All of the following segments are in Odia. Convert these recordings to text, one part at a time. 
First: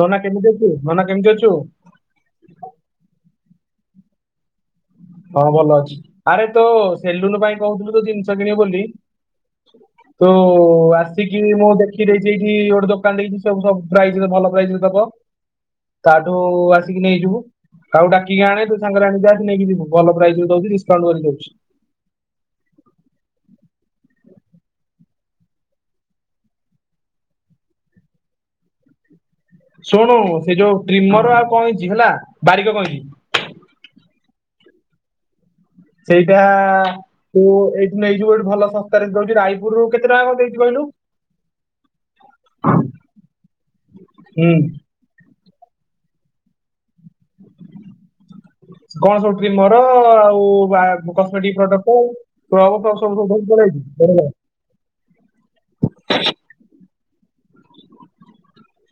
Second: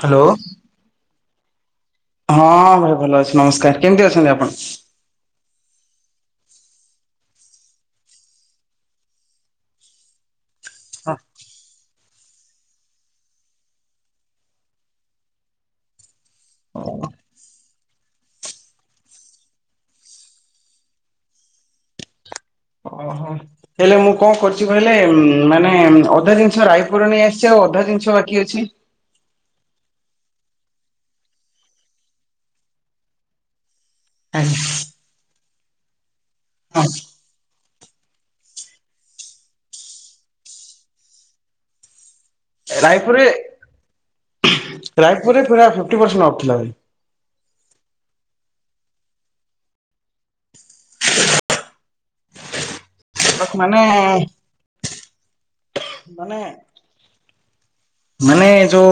ନନା କେମିତି ଅଛୁ? ନନା କେମିତି ଅଛୁ? ହଁ ଭାଇ ଭଲ ଅଛି ନମସ୍କାର। କେମିତି ଅଛନ୍ତି ଆପଣ? ହଁ ଭଲ ଅଛି। ଆରେ ତୋ ସେଲୁନ ପାଇଁ କହୁଥିଲୁ ଯୋଉ ଜିନିଷ କିଣିବୁ ବୋଲି ତୋ ଆସିକି ମୁଁ ଦେ ଦେଖି ଦେଇଚି ଏଇଠି ଗୋଟେ ଦୋକାନ ଦେଇଛି, ସେ ସବୁ ପ୍ରାଇସ୍ ରେ ଭଲ ପ୍ରାଇସ୍ ରେ ଦବ। ତାଠୁ ଆସିକି ନେଇଯିବୁ, କାହାକୁ ଡାକିକି ଆଣେ ତୁ ସାଙ୍ଗରେ ଆଣିକି ଆସେ ନେଇକି ଯିବୁ। ଭଲ ପ୍ରାଇସ୍ ରେ ଦଉଚି ଡିସକାଉଣ୍ଟ କରି ଦଉଛି। ଓହୋ। ହେଲେ ମୁଁ କଣ କରଚି କହିଲେ ମାନେ ଅଧା ଜିନିଷ ରାୟପୁର ନେଇ ଆସିଚି, ଆଉ ଅଧା ଜିନିଷ ବାକି ଅଛି। ଶୁଣୁ ସେ ଯୋଉ ଟ୍ରିମର ଆଉ କଇଁଚି ହେଲା ବାରିକ କଇଁଚି [inaudible] ସେଇଟା ହଁ ତୁ ଏଇଠୁ ନେଇଯିବୁ ଏଇଠୁ ଭଲ ଶସ୍ତାରେ ଦଉଚି, ରାୟପୁରରୁ କେତେ ଟଙ୍କା କଣ ଦେଇଚୁ କହିଲୁ? ହୁଁ ରାୟପୁରରେ-ରାୟପୁରରେ ପୁରା ଫିଫ୍ଟି ପରସେଣ୍ଟ ଆଫ୍ ଥିଲା ଭାଇ। କଣ ସବୁ ଟ୍ରିମର ଆଉ ବା କସ୍ମେଟିକ୍ ପ୍ରଡକ୍ଟ। [unintelligible] ସବୁ ସବୁ ଧରିକି ପାଲେଇ ମାନେ ଆଇଚୁ [unintelligible] ମାନେ ମାନେ ଯୋଉ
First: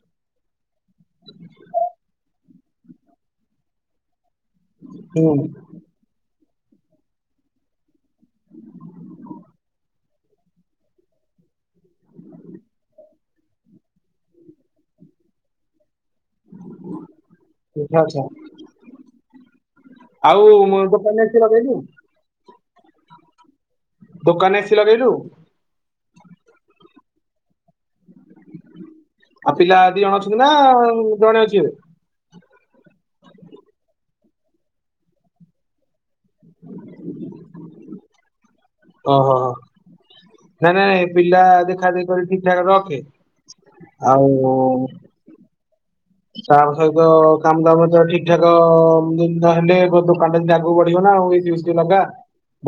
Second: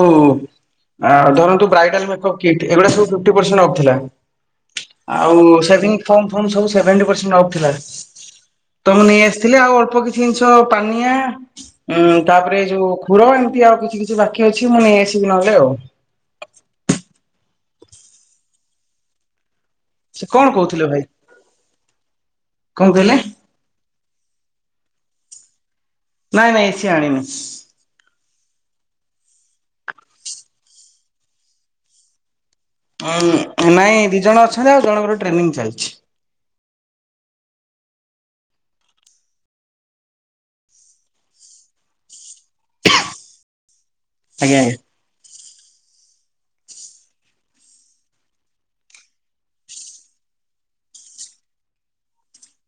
ଆ ଧରନ୍ତୁ ବ୍ରାଇଡାଲ୍ ମେକ୍ଅପ୍ କିଟ୍ ଏଗୁଡା ସବୁ ଫିଫ୍ଟି ପରସେଣ୍ଟ ଅଫ୍ ଥିଲା। ହୁଁ ଆଉ ସେଭିଙ୍ଗ ଫୋମ୍-ଫୋମ୍ ସବୁ ସିଭେଣ୍ଟି ପରସେଣ୍ଟ ଅଫ୍ ଥିଲା। ତ ମୁଁ ନେଇ ଆସିଥିଲି ଆଉ ଅଳ୍ପ କିଛି ଜିନିଷ ପାନିଆ, ଉଁ ତାପରେ ଯୋଉ ଖୁର ଏ ଏମ୍ତି ଆଉ କିଛି-କିଛି ବାକି ଅଛି ମୁଁ ନେଇଆସିବି ନହେଲେ ଆଉ। [unintelligible] ସିଏ ଆଉ କଣ କହୁଥିଲେ ଭାଇ, ଦୋକାନରେ ଲଗେଇଲୁ କଣ କହିଲେ? ଦୋକାନ ଏସି ଲଗେଇଲୁ? ନାଇଁ-ନାଇଁ ଏସି ଆଣିନି। ଆଉ ପିଲା ଦି ଜଣ ଅଛନ୍ତି ନା ଜଣେ ଅଛି ଏବେ? ହଁ ନାଇଁ ଦି ଜଣ ଅଛନ୍ତି, ଆଉ ଜଣଙ୍କର ଟ୍ରେନିଂ ଚାଲିଛି। ହ [inaudible] ଓହୋହୋ ନାଇଁ-ନାଇଁ-ନାଇଁ ପିଲା ଦେଖାଦେଖି କରି ଠିକ୍ ଠାକ୍ ରଖେ। ଆଜ୍ଞା ଆଜ୍ଞା ଆଉ [unintelligible] ସହିତ କାମ ଦାମ ତର ଠିକ୍ ଠାକ ନହେଲେ ଦୋକାନଟା ଯେମିତି ଆଗକୁ ବଢିବ ନା ଆଉ ଏଇ [unintelligible] ଲଗା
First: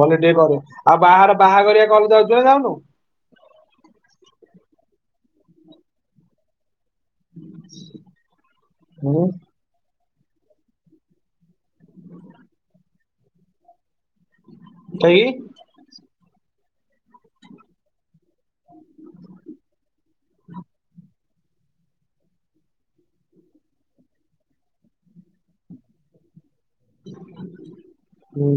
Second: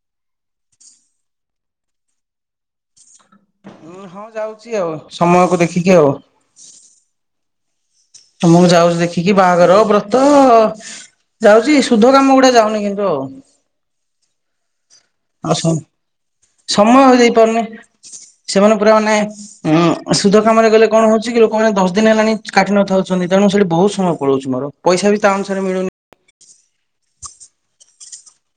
ଭଲ କି ଟିକେ କର, ଆଉ ବାହାର ବାହାଘରିଆ କଲ୍ ଯାଉଚୁ ନା ଯାଉନୁ? ହଁ ଯାଉଚି ଆଉ ସମୟକୁ ଦେଖିକି ଆଉ। [inaudible] ମୁଁ ଯାଉଚି ହୁଁ ଦେଖିକି ବାହାଘର ବ୍ର ତ ଯାଉଚି ସୁଧ କାମ ଗୁଡା ଯାଉନି କିନ୍ତୁ ଆଉ। [unintelligible] ଅସନ୍ ସମୟ ଦେଇପାରୁନି, ସେମାନେ ପୁରା ମାନେ ଉଁ ସୁଧ କାମରେ ଗଲେ କଣ ହଉଚି କି ଲୋକମାନେ ଦଶ ଦିନ ହେଲାଣି କାଟି ନଥାଉଛନ୍ତି, ତେଣୁ ସେଠି ବହୁତ୍ ସମୟ ପଳଉଚି ମୋର। ପଇସା ବି ତା ଅନୁସାରେ ମିଳୁନି। ହୁଁ।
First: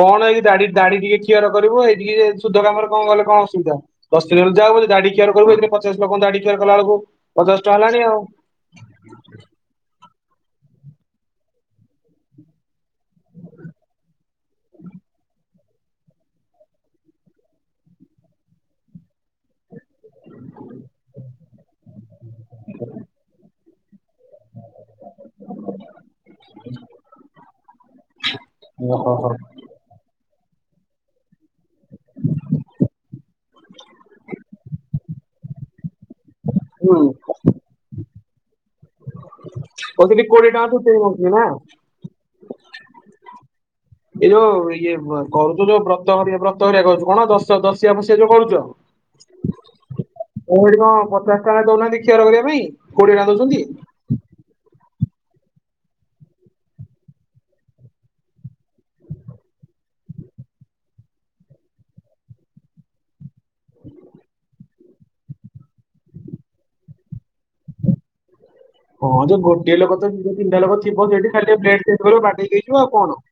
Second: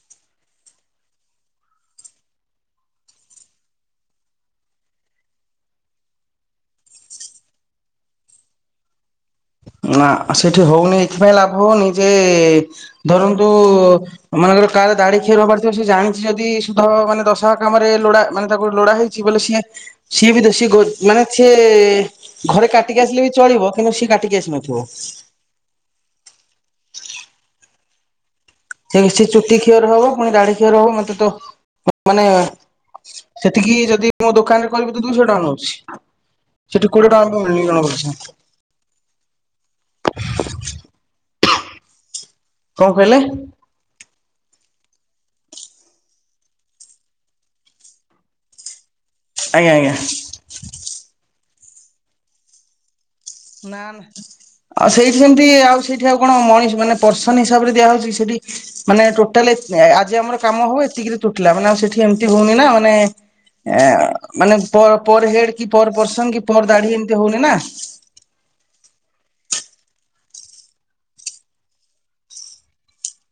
କଣ କି ଏଇ ଦାଢି ଦାଢି ଟିକେ ଖୀଅର କରିବୁ, ହେ଼ଇଠିକି ହେ ସୁଦ୍ଧ କାମରେ କଣ ଗଲେ କଣ ଅସୁବିଧା। ଦଶ୍ ଦିନି ଗଲେ ଯାଉ ପଛେ ଦାଢି ଖୀଅର କରିବୁ [unintelligible] ପଚାଶ ଲୋକଙ୍କ ଦାଢି ଖୀଅର କଲା ବେଳକୁ ପଚାଶ ଟଙ୍କା ହେଲାଣି ଆଉ। ନା ସେଠି ହଉନି ଏଥିପାଇଁ ଲାଭ ହଉନି ଯେ, ଧରନ୍ତୁ ମନେକର କାର ଦାଢି ଖୀଅର ହବାର ଥିବ ସେ ଜାଣିଚି ଯଦି ସୁଦ୍ଧ ମାନେ ଦଶାହ କାମରେ ଲୋଡା ମାନେ ତାକୁ ଲୋଡା ହେଇ ଚି ବୋଲି ସିଏ ସିଏ ବି ତ ସିଏ ଗୋ ମାନେ ସିଏ ଘରେ କାଟିକି ଆସିଲେ ବି ଚଳିବ କିନ୍ତୁ ସିଏ କାଟିକି ଆସିବନି। [unintelligible] [inaudible] ଓହୋ ସେ-ସେ ହୋ। ଚୁଟି ଖୀଅର ହବ ପୁଣି ଦାଢି ଖୀଅର ହବ ମତେ ତ ମାନେ ସେତିକି ଯଦି ମୋ ଦୋକାନରେ କରିବି ତ ଦୁଇଶହ ଟଙ୍କା ନଉଛି। ସେଠି ହୁଁ କୋଡିଏ ଟଙ୍କା [unintelligible] ଜଣଙ୍କ [unintelligible] [unintelligible] କୋଡିଏ ଟଙ୍କା [unintelligible] ନା। କଣ କହିଲେ? ଏଇ ଯୋଉ ଇଏ କରୁଛୁ ଯୋଉ ବ୍ରତ ହେରିକା ବ୍ରତ ହେରିକା କରୁଛୁ କଣ ଦଶ ଦଶିଆ ଫସିଆ ଯୋଉ କରୁଛ? [inaudible] ଆଜ୍ଞା ଆଜ୍ଞା। ଓ ହେଠି କଣ ପଚାଶ ଟଙ୍କା ଦଉନାହାନ୍ତି ଖିଅର କରିବା ପାଇଁ। କୋଡିଏ ଟଙ୍କା ଦଉଛନ୍ତି। ନା ନା। ଆଉ ସେଇଠି ସେମିତି ଆଉ ସେଇଠି ଆଉ କଣ ମଣିଷ ମାନେ ପର୍ସନ ହିସାବରେ ଦିଆ ହଉଛି ଜି ସେଠି। ମାନେ ଟୋଟାଲେ ଏ ଆଜି ଆମର କାମ ହବ ଏତିକିରି ତୁଟିଲା ମାନେ ଆଉ ସେଠି ଏମିତି ହଉନି ନା ମାନେ ଏ ମାନେ ପର୍ ପର୍ ହେଡ କି ପର୍ ପର୍ସନ କି ପର୍ ଦାଢି ଏମିତି ହଉନି ନା। କଣ ଯେ ଗୋଟେ ଲୋକ ତ ଦି ତିନିଟା ଲୋକ ଥିବ ସେଠି ଖାଲି ବ୍ଲେଡଟେ ଧରିବ ବାଡେଇ ଦେଇଯିବ ଆଉ କଣ?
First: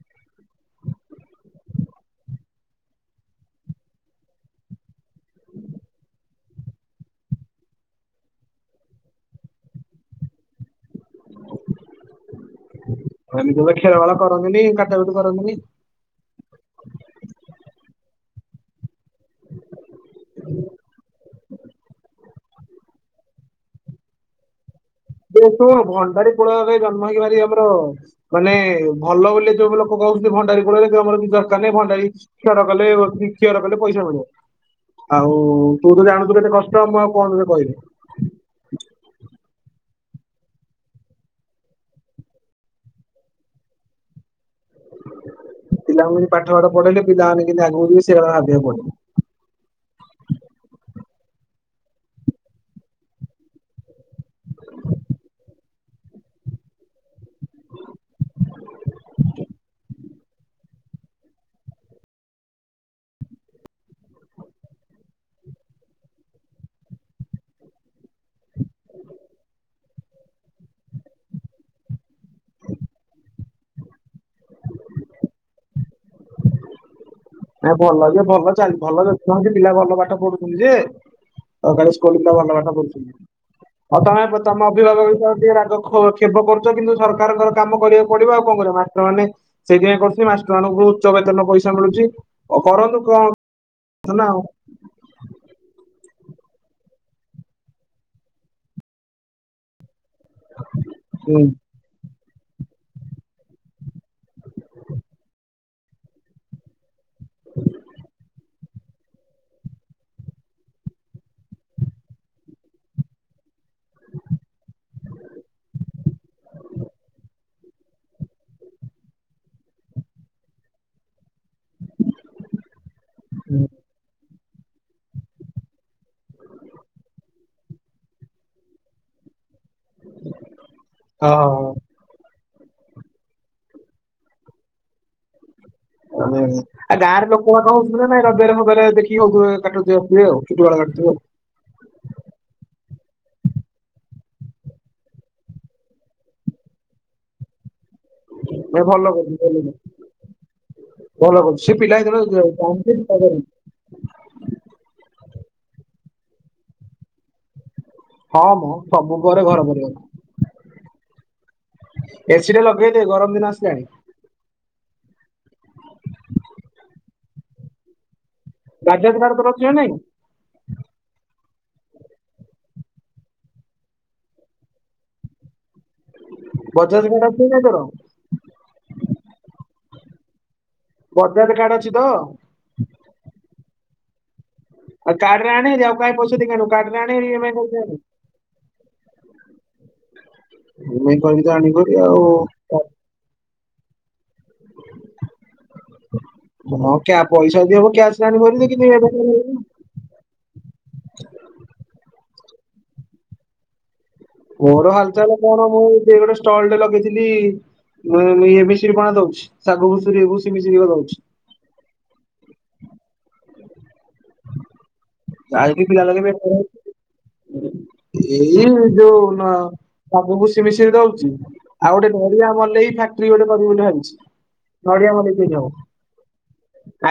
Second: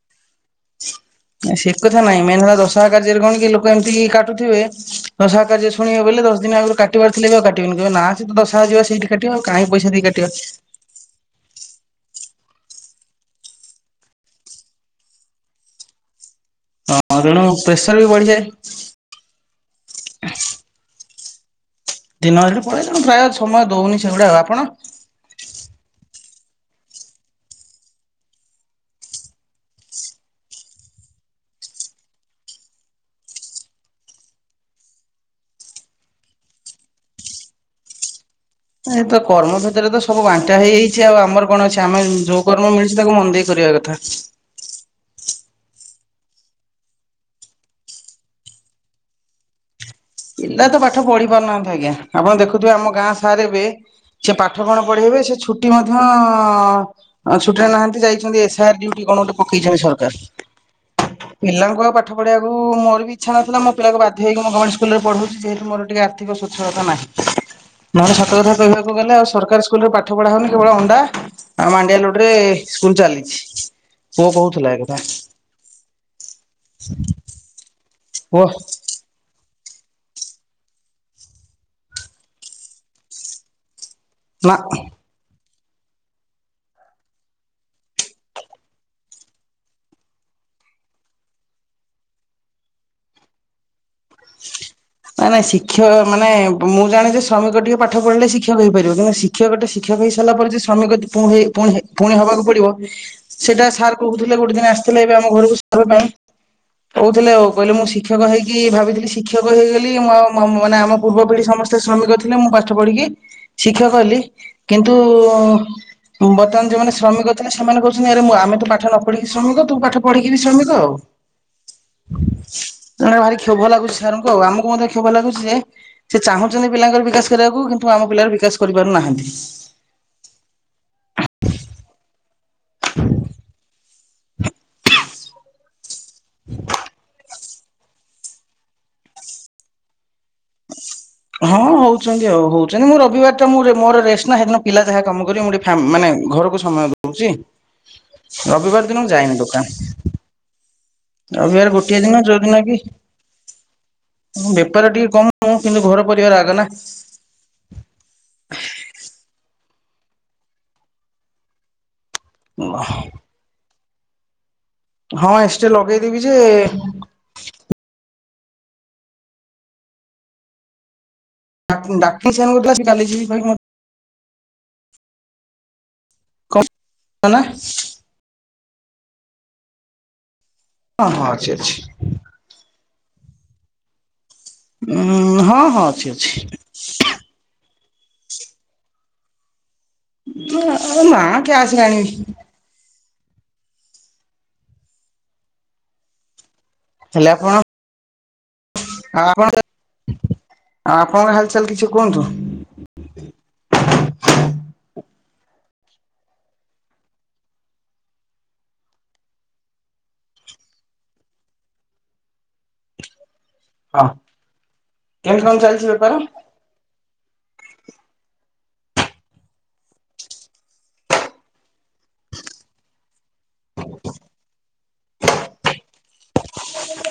ନାଁ ସେ କଥା ନାଇଁ ମେନ୍ ହେଲା ଦଶାହ କାର୍ଯ୍ୟରେ କଣ କି ଲୋକ ଏମିତି କାଟୁଥିବେ। ଦଶାହ କାର୍ଯ୍ୟ ଶୁଣିବେ ବଲେ ଦଶ ଦିନ ଆଗରୁ କାଟିବାର ଥିଲେ ବି ଆଉ କାଟିବେନି କହିବେ ନାଁ ସେ ତ ଦଶାହ ଯିବା ସେଇଠି କାଟିବା ଆଉ କାଇଁ ପଇସା ଦେଇ କାଟିବା। ଏମିତି ବି ଖିଅର ବାର କରନ୍ତିନି କାଟା କୁଟି କରନ୍ତିନି। ହଁ ତେଣୁ ପ୍ରେସର ବି ବଢିଯାଏ। ଦିନ ହେଠି ପୁଣି ତେଣୁ ପ୍ରାୟ ସମୟ ଦଉନି ସେଇଗୁଡା ଆଉ ଆପଣ। ଯେହେତୁ ଭଣ୍ଡାରୀ କୂଳରେ ଜନ୍ମ ହେଇକିି ଭାରି ଆମର ମାନେ ଭଲ ବୋଲି ଯୋଉ ଲୋକ କହୁଛନ୍ତି ଭଣ୍ଡାରୀ କୁଳରେ ଆମର କିଛି ଦରକାର ନାହିଁ ଭଣ୍ଡାରୀ ଖିଅର କଲେ ଖିଅର କଲେ ପଇସା ମିଳିବ। ଆଉ ତୁ ତ ଜାଣୁଛୁ କେତେ କଷ୍ଟ ମୁଁ ଆଉ କଣ ତତେ କହିବି? ଏ ତ କର୍ମ ଭିତରେ ତ ସବୁ ବାଣ୍ଟା ହେଇଯାଇଛି ଆଉ ଆମର କଣ ଅଛି ଆମେ ଯୋଉ କର୍ମ ମିଳିଛି ତାକୁ ମନ ଦେଇ କରିବା କଥା। ପିଲାମାନଙ୍କୁ ପାଠ ପାଠ ପଢେଇଲେ ପିଲାମାନେେ କେମିତି ଆଗକୁ ଯିବେ ସେଇଆ ଭାବିବାକୁ ପଡିବ। ପିଲା ତ ପାଠ ପଢି ପାରୁନାହାନ୍ତି ଆଜ୍ଞା ଆପଣ ଦେଖୁଥିବେ ଆମ ଗାଁ ସାର୍ ଏବେ ସେ ପାଠ କଣ ପଢେଇବେ ସେ ଛୁଟି ମଧ୍ୟ ଆଁ ଛୁଟିରେ ନାହାନ୍ତି ଯାଇଛନ୍ତି ଏସ୍ ଆର୍ ଡିଉଟି କଣ ଗୋଟେ ପକେଇଛନ୍ତି ସରକାର। ପିଲାଙ୍କୁ ଆଉ ପାଠ ପଢିବାକୁ ମୋର ବି ଇଚ୍ଛା ନଥିଲା ମୋ ପିଲାକୁ ବାଧ୍ୟ ହେକି ମୁଁ ଗମେଣ୍ଟ‌ ସ୍କୁଲରେ ପଢାଉଛି ଯେହେତୁ ମୋର ଟିକେ ଆର୍ଥିକ ସ୍ଵଛଳତା ନାହିଁ। ନା ସତ କଥା କହିବାକୁ ଗଲେ ଆଉ ସରକାରୀ ସ୍କୁଲରେ ପାଠ ପଢ଼ା ହେଉନି କେବଳ ଅଣ୍ଡା। ଆ ମାଣ୍ଡିଆ ଲଡୁରେ ସ୍କୁଲ ଚାଲିଛି ବୋଉ କହୁଥିଲା ଏକଥା ସ ଭଲ ଯେ ଭଲ ଚାଲି ଭଲ ଚାଲି କଣନ୍ତି ପିଲା ଭଲ ପାଠ ପଢୁଛନ୍ତି ଯେ ଆଉ କାଲି ସ୍କୁଲ ପିଲା ଭଲ ପାଠ ପଢୁଛନ୍ତି? ହଉ ତମେ ନା ତମ ଅଭିଭାବକ ଭିତରେ ଟିକେ ରାଗ ଖୋଜ୍ କ୍ଷପ କରୁଛ କିନ୍ତୁ ସରକାରଙ୍କର କାମ କରିବାକୁ ପଡିବ ଆଉ କଣ କରିବା ମାତ୍ର ମାନେ ସେଇଥିପାଇଁ କହୁଥିଲି ମାଷ୍ଟର ମାନଙ୍କୁ ଉଚ୍ଚ ବେତନ ପଇସା ମିଳୁଛି। ଓଉ କରନ୍ତୁ କଣ ନା? ନାଇଁ ନାଇଁ ଶିକ୍ଷକ ମାନେ ମୁଁ ଜାଣଛି ଯେ ଶ୍ରମିକ ଟିକେ ପାଠ ପଢ଼ିଲେ ଶିକ୍ଷକ ହେଇପାରିବ କିନ୍ତ ଶିକ୍ଷ ଶିକ୍ଷକଟେ ଶିକ୍ଷକ ହେଇ ସାରିଲା ପରେ ଯ ଶ୍ରମିକ ହୁଁ ପୁଣି ହେବାକୁ ପଡିବ ସେଇଟା ସାର୍ କହୁଥିଲେ ଗୋଟେ ଦିନ ଆସିଥିଲେ ଏବେ ଆମ ଘରକୁ ସିବା ପାଇଁ କହୁଥିଲେ ଆଉ କହିଲେ ମୁଁ ଶିକ୍ଷକ ହେଇକି କି ଭାବଥିଲି ଶିକ୍ଷକ ହେଇଗଲି ମୋ ମାନେ ଆମ ପୂର୍ବ ପିଢି ସମସ୍ତେ ଶ୍ରମିକ ଥିଲେ ମୁଁ ପାଠ ପଢିକି ଶିକ୍ଷକ ହେଲି କିନ୍ତୁ ବର୍ତ୍ତମାନ ଯୋଉମାନେ ଶ୍ରମିକ ସେମାନେ କହୁଛନ୍ତି ଆରେ ମୁଁ ଆମେ ତୁ ପାଠ ନ ପଢିକି ଶ୍ରମିକ ତୁ ପାଠ ପଢିକି ଶ୍ରମିକ ଆଉ ତଣେ ଭାରି ହୁଁ। କ୍ଷୋଭ ଲାଗୁଛି ସାରଙ୍କୁ ଆଉ ଆମକୁ ମଧ୍ୟ କ୍ଷୋଭ ଲାଗୁଛି ଯେ ସେ ଚାହୁଁଛନ୍ତି ପିଲାଙ୍କର ବିକାଶ କରିବାକୁ କିନ୍ତୁ ଆମ ପିଲାର ବିକାଶ କରିପାରୁନାହାନ୍ତି ହଁ ହଉ। ହ ଓ ଆ ଆାର ଲ କ ନାଇ ରଜରେ [inaudible] ହଁ ହୋଉଚନ୍ତି ଆଉ ହୋଉଚନ୍ତି ମୁଁ ରବିବାର ଟା ମୁଁ ରେ ମୋରୋ ରେଷ୍ଟ ନା ହେଦୀନ ପିଲା ଯାହା କାମ କରିବେ ମୁଁ ଟିକେ ଫା ମାନେ ଘରୁକୁ ସମୟ ଦୋଉଚି ନାଇଁ ରବିବାର ଦିନ ଭଲ ମୁଁ ଯାଏନି କରୁଚୁ ଭଲ କରୁଚୁ ଦୋକାନ। ଭଲ କରୁଚୁ ସେ ରବିବାରେ ପିଲା ଗୋଟିଏ ଦିନ ଯୋଉ ଦିନ ଯେତେବେଳେ କି ବେପାର ଟିକେ କମ [unintelligible] କିନ୍ତୁ ଘର ପରିବାର ଆଗ ନା। ହଁ ମ ସବୁ ଘରେ ଘର ପରିବା। ଏସି ଟେ ଲଗେଇଦେ ଗରମ ଦିନ ଆସିଲାଣି। ହଁ ଏ ସି ଲଗେଇଦେବି ଯେ ବଜାଜ୍ କାର୍ଡ ତୋର ଅଛି ନା ନାହିଁ। [unintelligible] କାଲି ଯିବି [unintelligible] କଣ ବଜାଜ୍ କାର୍ଡ ଅଛି ନା ତୋରୋ। ବଜାଜ୍ କାର୍ଡ ଅଛି ତ। ଆଉ ଉଁ କାର୍ଡରେ ହଁ ଆଣେ ହଁ ଭାରି ଆଉ ଅଛି କାଇଁ ଅଛି। ପଇସା ଦେଇକି ଆଣିବୁ କାର୍ଡରେ [unintelligible] ଇ [unintelligible] ଏମ ଆଇ ନା କରିକି ତ ଆଣିବୁ କ୍ୟାସ ରେ ହାରି ଆଉ। ଆଣିବି। [unintelligible] କ୍ୟା ପଇସା [unintelligible] କ୍ୟାସରେ ଆଣିବ ଭାରି ନେ ଆଉ ଆପଣ ଆଉ ଆପଣଙ୍କ ହାଲଚାଲ କିଛି କୁହନ୍ତୁ। ମୋର ହାଲଚାଲ କଣ ମୁଁ [unintelligible] ଗୋଟେ ଷ୍ଟଲ ଟେ ଲଗେଇଥିଲି। [unintelligible] ପଣା ଦୋଉଛି ସାଗୁ [unintelligible] ଭୁଷି ମିଶିରି ର ଦୋଉଛି। ହଁ କେମିତି କଣ ଯାଇକି ଚାଲଛି ପିଲା ବେପାର। ଲଗେଇ ହଉଛି। ଏଇ ଯୋଉ ନ ସାଗୁ ଭୁଷି ମିଶିରି ଦୋଉଚି। ଆଉ ଗୋଟେ ନଡିଆ ମଲେଇ ଫାକ୍ଟ୍ରି ଗୋଟେ କରିବି ବୋଲି ଭାବିଛି। ନଡିଆ ମଲେଇକି ସେଇଠି ହବ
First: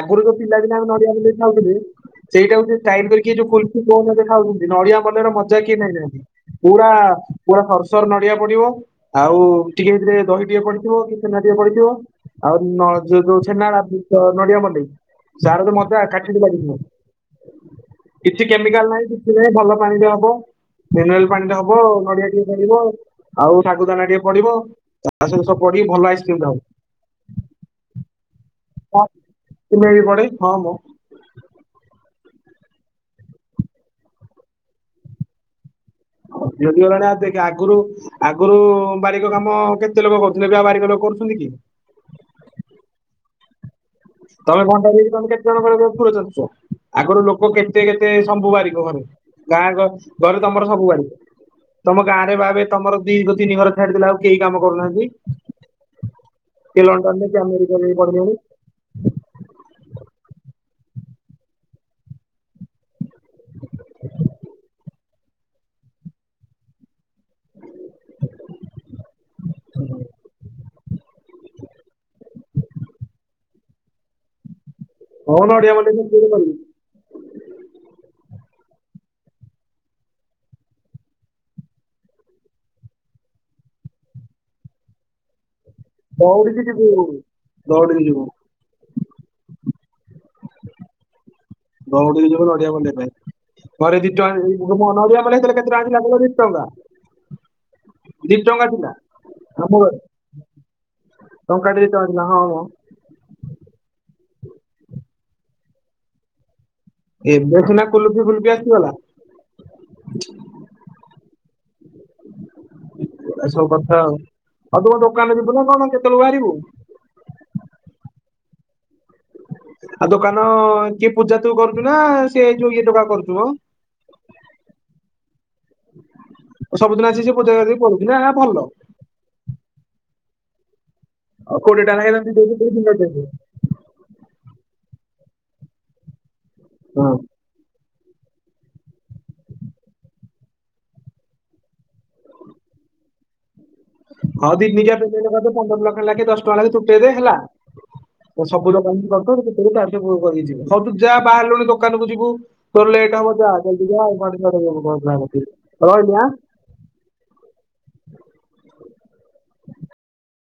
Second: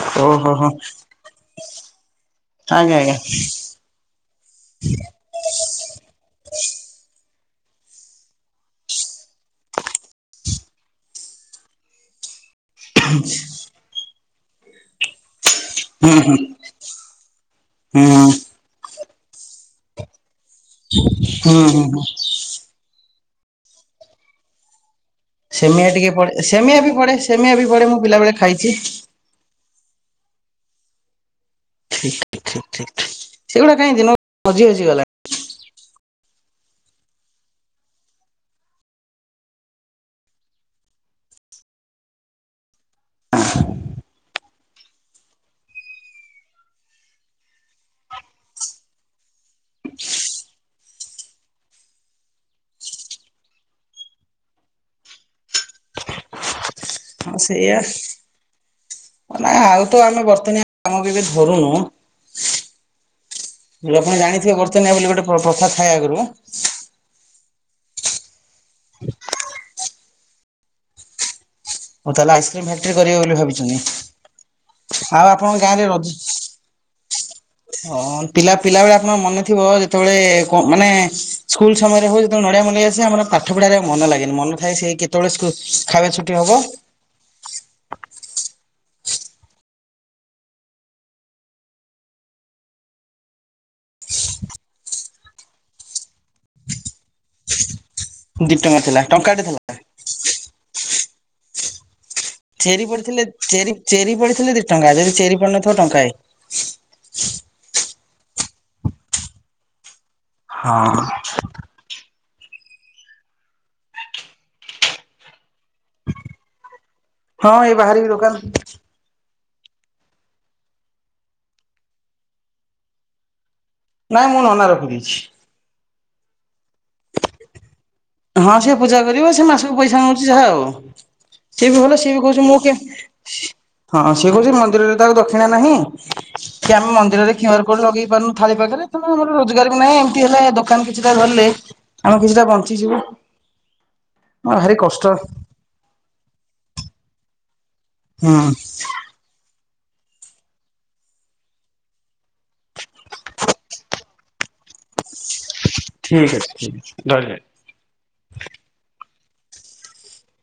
ଆଗୁରୁ ଯୋଉ ଓହୋ ହୋ ପିଲାଦିନେ ଆମେ ନଡିଆ ମଲେଇ ଖାଉଥିଲି। ସେଇଟା କୁ ଆଜ୍ଞା ଆଜ୍ଞା [unintelligible] ଏଇ ଯୋଉ କୁଲ୍ଫି କୋନ [unintelligible] ନଡିଆ ମଲେଇର ମଜା କିଏ ଜାଣିନାହାନ୍ତି। ପୁରା ପୁରା [unintelligible] ନଡିଆ ପଡିବ। ଆଉ ଟିକେ ହେଥିରେ ଦହି ଟିକେ ପଡିଥିବ କି ଛେନା ଟିକେ ପଡିଥିବ। ଆଉ ନ ଯୋଉ ଯୋଉ ଛେନା [unintelligible] ନଡିଆ ମଲେଇ। ସାର୍ ତ ମତେ ହୁଁ ହୁଁ [unintelligible] ଲାଗିଯିବ। ହୁଁ କେମିକାଲ ନାହିଁ କିଛି ନାହିଁ ଭଲ ପାଣିରେ ହବ। [unintelligible] ପାଣିରେ ହୁଁ ହବ ହୁଁ ହୁଁ। ନଡିଆ ଟିକେ ପଡ଼ିବ ଆଉ ଶାଗୁ ଦାନା ଟିକେ ପଡିବ। ତା ସହିତ ସବୁ ସେମିଆ ପଡିକି ଭଲ ଟିକେ ପଢେ ଆଇସ୍କ୍ରିମଟା ହବ ସେମିଆ ବି ପଢେ ସେମିଆ ବି ପଢେ ମୁଁ ପିଲା ବଳେ ଖାଇଛି। ସେମିଆ ବି ପଢେ ହଁ ମ। [unintelligible] ସେଗୁଡା କାଇଁ ଦିନକୁ ହଜି ହଜି ଗଲାଣି। ହଜି ହଜି ଗଲାଣି ଆ ଦେଖେ ଆଗୁରୁ ଆଗୁରୁ ବାରିକ କାମ କେତେ ଲୋକୋ କରୁଥିଲେ ଆବେ ଆଉ ବାରିକ ଲୋକ କରୁଛନ୍ତି କି। ତମେ ଭଣ୍ଡାରୀ ହେଇକି ତମେ କେତେ [unintelligible] ଆଗୁରୁ ଲୋକୋ କେତେ କେତେ ସବୁ ବାରିକ ଘରେ ଗାଁ ଗ ଘରେ ତମର ସବୁ ବାରିକ। ତମ ଗାଁ ରେ [unintelligible] ତମର ଦି ଘ ତିନି ଘର ଛାଡିଦେଲେ ଆଉ କେହି କାମ କରୁନାହାନ୍ତି। [inaudible] ଲଣ୍ଡନରେ ହଁ କିଏ ସେୟା। ଆମେରିକାରେ ପଢିଲେଣି [unintelligible] ଆଉ ତ ଆମେ [unintelligible] କାମ ବି ଏବେ ଧରୁନୁ। ହେଲେ ଆପଣ ଜାଣିଥିବେ [unintelligible] ବୋଲି ଗୋଟେ ପ୍ର ପ୍ରଥା ଥାଏ ଆଗୁରୁ ଓ ତାହେଲେ ଆଇସ୍କ୍ରିମ ଫାକ୍ଟରି କରିବେ ବୋଲି ଭାବିଛନ୍ତି ଆଉ ହଁ ଆପଣଙ୍କ ନଡିଆ ଗାଁରେ ମଣ୍ଡେଇ ରଜ ହଁ ପିଲା ପିଲାବେଳେ ଆପଣଙ୍କ ମନେ ଥିବ ଯେତୋବୋଳେ କଁ ମାନେ ସ୍କୁଲ ସମୟରେ ହୋଉ ନଡିଆ ମଲେଇ ଆସେ ଆମର ପାଠ ପଢାରେ ଆଉ ମନ ଲାଗେନି ମନ ଥାଏ ସେ କେତୋବୋଳେ ସ୍କୁ ଖାଇବା ଛୁଟି ହବ ଦୌଡିକି ଯିବୁ ଦୌଡିକି ଯିବୁ। ଦୌଡିକି ଯିବୁ ନଡିଆ ମଲେଇ ପାଇଁ। ଘରେ ଦି ଟଙ୍କା [unintelligible] ନଡିଆ ମଲେଇ [unintelligible] କେତେ ଟଙ୍କା ଥିଲା କହିଲ ଦି ଟଙ୍କା। ଦି ଟଙ୍କା ଥିଲା [unintelligible] ଟଙ୍କାଟେ ଦି ଟଙ୍କା ଥିଲା ହଁ। ମ ଚେରି ପଡିଥିଲେ ଚେରି ଚେରି ପଡିଥିଲେ ଦି ଟଙ୍କା ଯଦି ଚେରି ପଡିନଥିବ ଟଙ୍କାଏ। ଏବେ ସିନା କୁଲଫି ଫୁଲଫି ଆସିଗଲା। ହଁ। ଏସବୁ କଥା ଆଉ ଆଉ ତୁମ ଦୋକାନରେ ଯିବୁ ନା କଣ କେତେବେଳୁ ବାହାରିବୁ? ହଁ ଏଇ ବାହାରିବି ଦୋକନ୍। ଆଉ ଦୋକାନ କିଏ ପୂଜା ତୁ କରୁଛୁ ନା ସେ ଯୋଉ ଇଏ ଟୋକା କରୁଛୁ ମ? ନାଇଁ ମୁଁ ନନା ରଖିଦେଇଛି। ଓ ସବୁଦିନ ଆସିକି ସିଏ ପୂଜା କରି ଦେଇକି ପଳଉ ହଁ ସେ ପୂଜା କରିବ ସେ ମାସକୁ ପଇସା ନୋଉଛି ଯାହା ଆଉ। ଆଉ ସିଏ ବି କୋଡିଏ ଟଙ୍କା ଭଲ ସିଏ ଲେଖା ବି ଯେମିତି କହୁଛି ଦଉଛି ମୁଁ କିଏ। ତିନି ହଜାର ଦେଇଦେ। ହଁ ସେ କହୁଛି ମନ୍ଦିରରେ ତ ଆଉ ଦକ୍ଷିଣା ନାହିଁ କି ଆମେ ହଁ ମନ୍ଦିରରେ କ୍ୟୁ ଆର କୋଡ ଲଗେଇ ପାରୁନୁ ଥାଳି ପାଖରେ ତେଣୁ ଆମର ରୋଜଗାର ବି ନାହିଁ ଏମିତି ହେଲେ ଦୋକାନ କିଛିଟା ଗଲେ। ଆମେ କିଛିଟା ବଞ୍ଚିଯିବୁ। ହଁ ଭାରି ଦିନିକିଆ [inaudible] କଷ୍ଟ ପନ୍ଦର ଟଙ୍କା ଲାଗେ ଦଶ ଟଙ୍କା ଲେଖେ ତୁଟେଇ ଦେ ହେଲା। ହୁଁ। ତ ସବୁ ଦୋକାନ କରି କରି କେତେବେଳେ [unintelligible] ଯିବ ହଉ ତୁ ଯାହା ବାହାରିଲୁଣି ଦୋକାନକୁୁ ଯିବୁ। ତୋର ଲେଟ୍ ହବ ଯା ଜଲ୍ଦି [unintelligible] ଠିକ ଅଛି ରହିଲି ଆଁ ଠିକ ଅଛି ରହିଲି ଭାଇ।